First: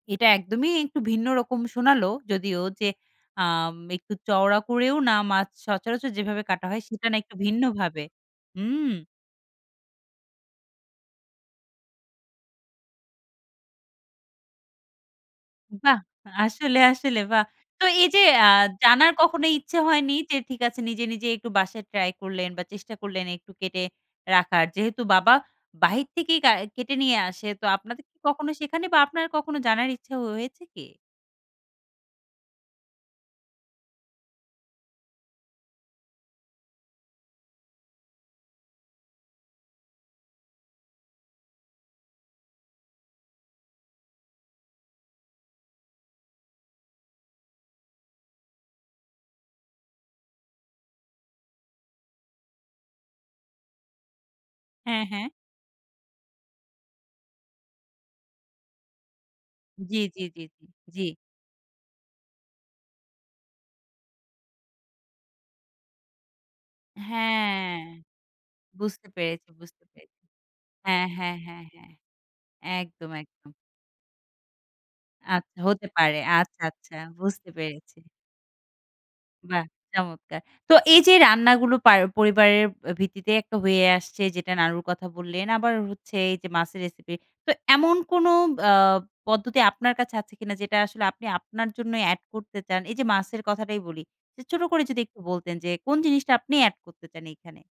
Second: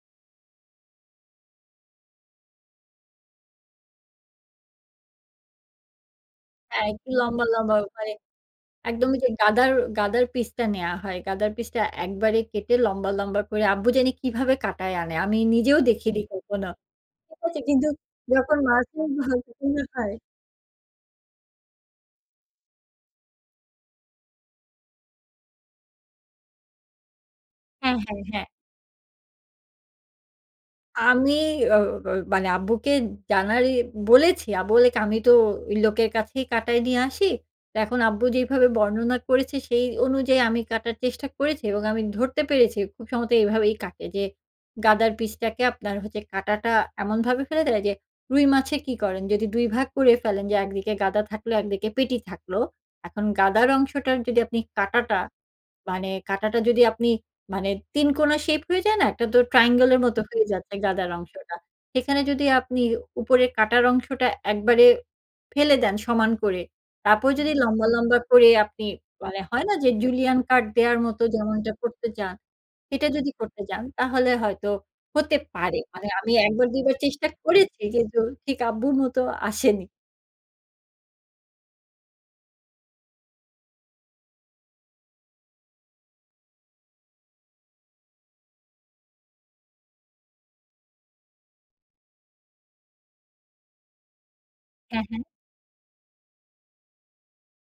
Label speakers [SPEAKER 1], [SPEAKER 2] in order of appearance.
[SPEAKER 1] এটা একদমই একটু ভিন্ন রকম শোনালো যদিও যে আম একটু চওড়া করেও না মাছ সচরাচর যেভাবে কাটা হয়,
[SPEAKER 2] হ্যাঁ,
[SPEAKER 1] সেটা
[SPEAKER 2] একটু
[SPEAKER 1] না একটু
[SPEAKER 2] লম্বা, লম্বা
[SPEAKER 1] ভিন্নভাবে
[SPEAKER 2] মানে
[SPEAKER 1] হুম!
[SPEAKER 2] একদম ওইযে গাদার গাদার পিসটা নেওয়া হয়, গাদার পিসটা একবারে কেটে লম্বা, লম্বা করে আব্বু জানি কিভাবে কাটায় আনে। আমি নিজেও
[SPEAKER 1] বাহ!
[SPEAKER 2] দেখিনি কখনো।
[SPEAKER 1] আসলে, আসলে।
[SPEAKER 2] ঠিক
[SPEAKER 1] বাহ!
[SPEAKER 2] আছে?
[SPEAKER 1] তো
[SPEAKER 2] কিন্তু
[SPEAKER 1] এইযে আ
[SPEAKER 2] যখন মাছই
[SPEAKER 1] জানার
[SPEAKER 2] ভালো
[SPEAKER 1] কখনো ইচ্ছে
[SPEAKER 2] রকমের হয়
[SPEAKER 1] হয়নি? যে ঠিক আছে নিজে, নিজে একটু বাসায় ট্রাই করলেন বা, চেষ্টা করলেন একটু কেটে রাখার। যেহেতু বাবা বাহির থেকেই কা কেটে নিয়ে আসে তো
[SPEAKER 2] হ্যাঁ,
[SPEAKER 1] আপনাদের কি
[SPEAKER 2] হ্যাঁ, হ্যাঁ।
[SPEAKER 1] কখনো সেখানে বা, আপনার কখনো জানার ইচ্ছা হয়েছে কি?
[SPEAKER 2] আমি ও ব মানে আব্বুকে জানারই বলেছি। আব্বু বলেকি, "আমি তো ঐ লোকের কাছেই কাটায় নিয়ে আসি।" ত এখন আব্বু যেইভাবে বর্ণনা করেছে, সেই অনুযায়ী আমি কাটার চেষ্টা করেছি এবং আমি ধরতে পেরেছি খুব সম্ভবত এভাবেই কাটে যে গাদার পিসটাকে আপনার কাটাটা এমনভাবে ফেলে দেয় যে রুই মাছে কি করেন? যদি ২ ভাগ করে ফেলেন যে একদিকে গাদা থাকলে, একদিকে পেটি থাকলো। এখন গাদার অংশটার যদি আপনি
[SPEAKER 1] হ্যাঁ,
[SPEAKER 2] কাঁটাটা,
[SPEAKER 1] হ্যাঁ।
[SPEAKER 2] মানে কাঁটাটা যদি আপনি মানে ৩ কোনা শেপ হয়ে যায় না? একটা তো triangle
[SPEAKER 1] জি,
[SPEAKER 2] এর মত
[SPEAKER 1] জি, জি,
[SPEAKER 2] হয়ে
[SPEAKER 1] জি,
[SPEAKER 2] যাচ্ছে
[SPEAKER 1] জি।
[SPEAKER 2] গাদার অংশটা। সেখানে যদি আপনি উপরে কাটার অংশটা একবারে ফেলে দেন সমান করে। তারপর যদি
[SPEAKER 1] হ্যাঁ!
[SPEAKER 2] লম্বা, লম্বা করে আপনি
[SPEAKER 1] বুঝতে
[SPEAKER 2] মানে
[SPEAKER 1] পেরেছি,
[SPEAKER 2] হয় না?
[SPEAKER 1] বুঝতে
[SPEAKER 2] যে
[SPEAKER 1] পেরেছি।
[SPEAKER 2] julienne cut দেয়ার
[SPEAKER 1] হ্যাঁ,
[SPEAKER 2] মতো
[SPEAKER 1] হ্যাঁ, হ্যাঁ,
[SPEAKER 2] যেমনটা
[SPEAKER 1] হ্যাঁ।
[SPEAKER 2] করতে চান, সেটা
[SPEAKER 1] একদম,
[SPEAKER 2] যদি
[SPEAKER 1] একদম।
[SPEAKER 2] করতে যান তাহলে হয়তো হতে
[SPEAKER 1] আচ্ছা
[SPEAKER 2] পারে।
[SPEAKER 1] হতে
[SPEAKER 2] মানে
[SPEAKER 1] পারে।
[SPEAKER 2] আমি
[SPEAKER 1] আচ্ছা,
[SPEAKER 2] একবার, দুইবার
[SPEAKER 1] আচ্ছা।
[SPEAKER 2] চেষ্টা
[SPEAKER 1] বুঝতে
[SPEAKER 2] করেছি
[SPEAKER 1] পেরেছি।
[SPEAKER 2] যে দু ঠিক আব্বুর মতো
[SPEAKER 1] বাহ!
[SPEAKER 2] আসেনি।
[SPEAKER 1] চমৎকার। তো এইযে রান্নাগুলো পার পরিবারের আ ভিত্তিতে একটা হয়ে আসছে। যেটা নানুর কথা বললেন। আবার হচ্ছে এইযে মাছের রেসিপি। তো এমন কোনো বা পদ্ধতি আপনার কাছে আছে কিনা যেটা আসলে আপনি আপনার জন্যই এড করতে চান? এইযে মাছের কথাটাই বলি। যে ছোট করে যদি
[SPEAKER 2] হ্যাঁ,
[SPEAKER 1] একটু
[SPEAKER 2] হ্যাঁ।
[SPEAKER 1] বলতেন যে কোন জিনিসটা আপনি এড করতে চান এইখানে?